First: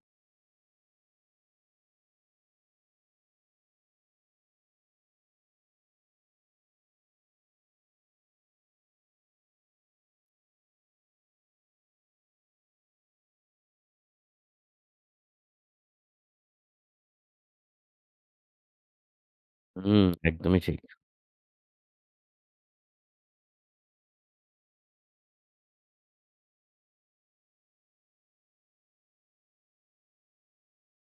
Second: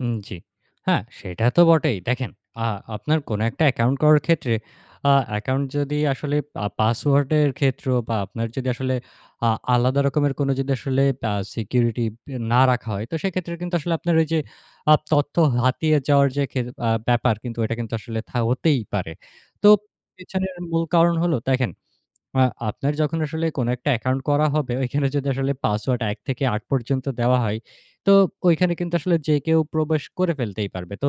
উম, জি। হ্যাঁ, সেটা তো বটেই। দেখেন, আ আপনার কোনো একটা অ্যাকাউন্ট করার ক্ষেত্রে, আ অ্যাকাউন্ট যদি আসলে আ পাসওয়ার্ডের ক্ষেত্রেও বা আপনার যদি আসলে আ আলাদা রকমের কোনো যদি আসলে আ সিকিউরিটি না রাখা হয়, তো সেক্ষেত্রে কিন্তু আসলে আপনার ওই যে, আ তথ্য হাতিয়ে যাওয়ার যে খে আ ব্যাপার কিন্তু ওইটা কিন্তু আসলে থা হতেই পারে। তো হুম, পেছনের একদমই ঠিক। মূল কারণ হলো, দেখেন, আ আপনার যখন আসলে কোনো একটা অ্যাকাউন্ট করা হবে, ওইখানে যদি আসলে পাসওয়ার্ড ১ থেকে ৮ পর্যন্ত দেওয়া হয়, তো ঐখানে কিন্তু আসলে যে কেউ প্রবেশ করে ফেলতেই পারবে। তো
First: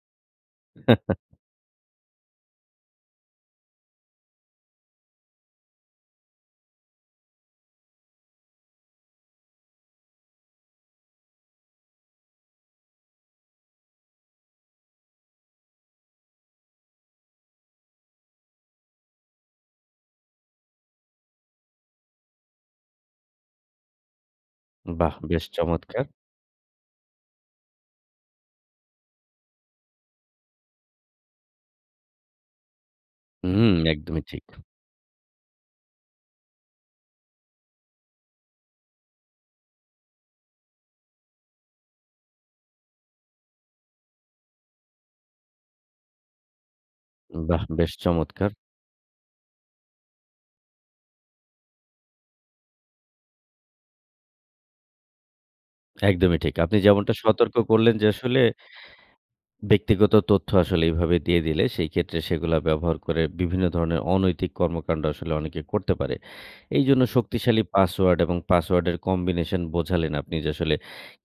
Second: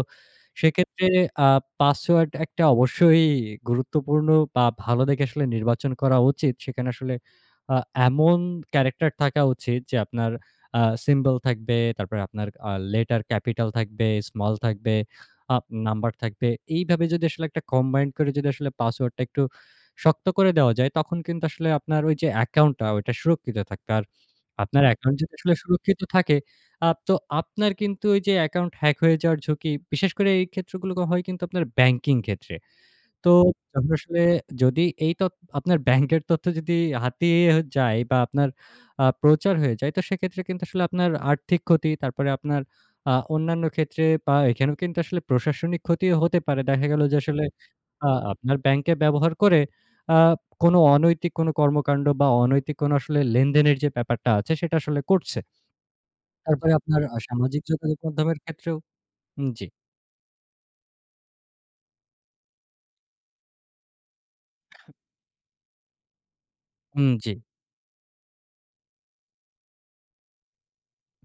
সেক্ষেত্রে আ পাসওয়ার্ড একটা অবশ্যই গুরুত্বপূর্ণ বা ভালো দেখে আসলে নির্বাচন করা উচিত। সেখানে আসলে আ এমন ক্যারেক্টার থাকা উচিত যে আপনার আ সিম্বল থাকবে, তারপরে আপনার আ লেটার ক্যাপিটাল থাকবে, স্মল থাকবে, আ নাম্বার থাকবে। এইভাবে যদি আসলে একটা কম্বাইন করে যদি আসলে পাসওয়ার্ডটা একটু শক্ত করে দেওয়া যায়, তখন কিন্তু আসলে আপনার ওই যে অ্যাকাউন্টটা ওইটা সুরক্ষিত থাকবে। আর আপনার বাহ! অ্যাকাউন্ট যদি বেশ আসলে সুরক্ষিত চমৎকার। থাকে, আ তো আপনার কিন্তু ওই যে অ্যাকাউন্ট হ্যাক হয়ে যাওয়ার ঝুঁকি, বিশেষ করে এই ক্ষেত্রগুলো হয় কিন্তু আপনার ব্যাংকিং ক্ষেত্রে। তো হুম, আপনি আসলে একদমই ঠিক। যদি এই তথ্য আপনার ব্যাংকের তথ্য যদি হাতিয়ে যায় বা আপনার আ আপনার প্রচার হয়ে যায়, সেক্ষেত্রে কিন্তু আসলে আপনার আর্থিক ক্ষতি, তারপর আপনার আ অন্যান্য ক্ষেত্রে, বা এখানে কিন্তু আসলে প্রশাসনিক ক্ষতিও হতে পারে। দেখা গেল যে আসলে বাহ, বেশ আ চমৎকার। আপনার ব্যাংকে ব্যবহার করে আ কোনো অনৈতিক কোনো কর্মকাণ্ড বা অনৈতিক কোনো আসলে লেনদেনের যে ব্যাপারটা আছে সেটা আসলে করছে। একদমই ঠিক। তারপরে আপনি আপনার যেমনটা আ সতর্ক সামাজিক করলেন, যোগাযোগের যে মাধ্যমের আসলে ক্ষেত্রেও উম জি। ব্যক্তিগত তথ্য আসলে এইভাবে দিয়ে দিলে সেই ক্ষেত্রে সেগুলা ব্যবহার করে বিভিন্ন ধরনের অনৈতিক [unintelligible] কর্মকান্ড আসলে অনেকে করতে পারে। এইজন্য হুম, জি। শক্তিশালী পাসওয়ার্ড এবং পাসওয়ার্ড এর কম্বিনেশন বোঝালেন আপনি যে, আসলে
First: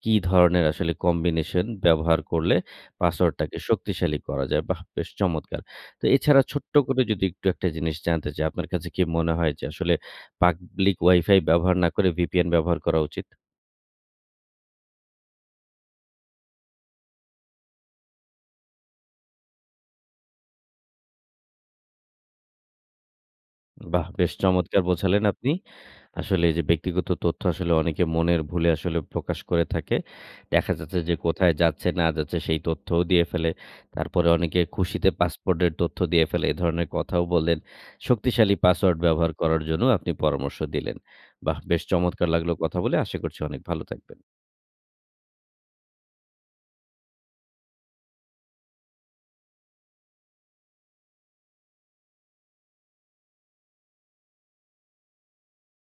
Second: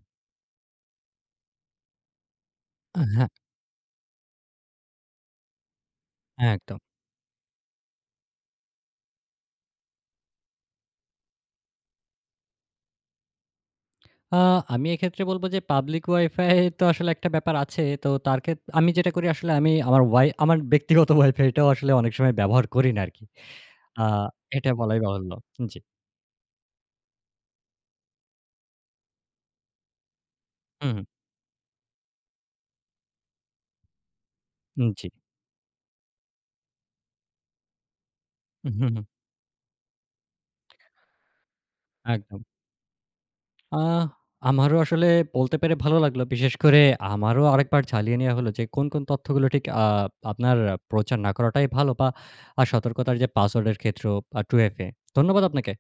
কি ধরনের আসলে কম্বিনেশন ব্যবহার করলে আ, হ্যাঁ। পাসওয়ার্ড টাকে শক্তিশালী করা যায়, বাহ! বেশ চমৎকার। তো এছাড়া হ্যাঁ, ছোট্ট একদম। করে যদি একটু একটা জিনিস জানতে চাই, আপনার কাছে কি মনে হয় যে, আসলে পাবলিক ওয়াইফাই ব্যবহার না করে ভিপিএন ব্যবহার করা উচিত? আ আমি এক্ষেত্রে বলবো যে, পাবলিক ওয়াইফাই তো আসলে একটা ব্যাপার আছে। তো তার ক্ষেত্রে, আমি যেটা করি, আসলে আমি আমার ওয়াই আমার ব্যক্তিগত ওয়াইফাইটাও আসলে অনেক সময় ব্যবহার করি না আরকি। আ বাহ! বেশ এটা চমৎকার বলাই বোঝালেন বাহুল্য। আপনি। জি। আসলে এই যে ব্যক্তিগত তথ্য, আসলে অনেকে মনের ভুলে আসলে প্রকাশ করে থাকে। দেখা হুম, হুম। যাচ্ছে যে কোথায় যাচ্ছে, না যাচ্ছে, সেই তথ্যও দিয়ে ফেলে। তারপরে অনেকে উম, জি। খুশিতে পাসপোর্ট এর তথ্য দিয়ে ফেলে, এ ধরনের কথাও বললেন। শক্তিশালী হুম, পাসওয়ার্ড হুম। ব্যবহার করার জন্যও আপনি পরামর্শ দিলেন। বাহ! বেশ চমৎকার একদম। লাগল কথা বলে। আশা করছি অনেক আ ভালো থাকবেন। আমারও আসলে বলতে পেরে ভালো লাগলো। বিশেষ করে আমারও আরেকবার ঝালিয়ে নেওয়া হলো যে কোন, কোন তথ্যগুলো ঠিক আ আপনার প্রচার না করাটাই ভালো, বা আ সতর্কতার যে পাসওয়ার্ডের ক্ষেত্রেও, বা টু-এফ এ। ধন্যবাদ আপনাকে।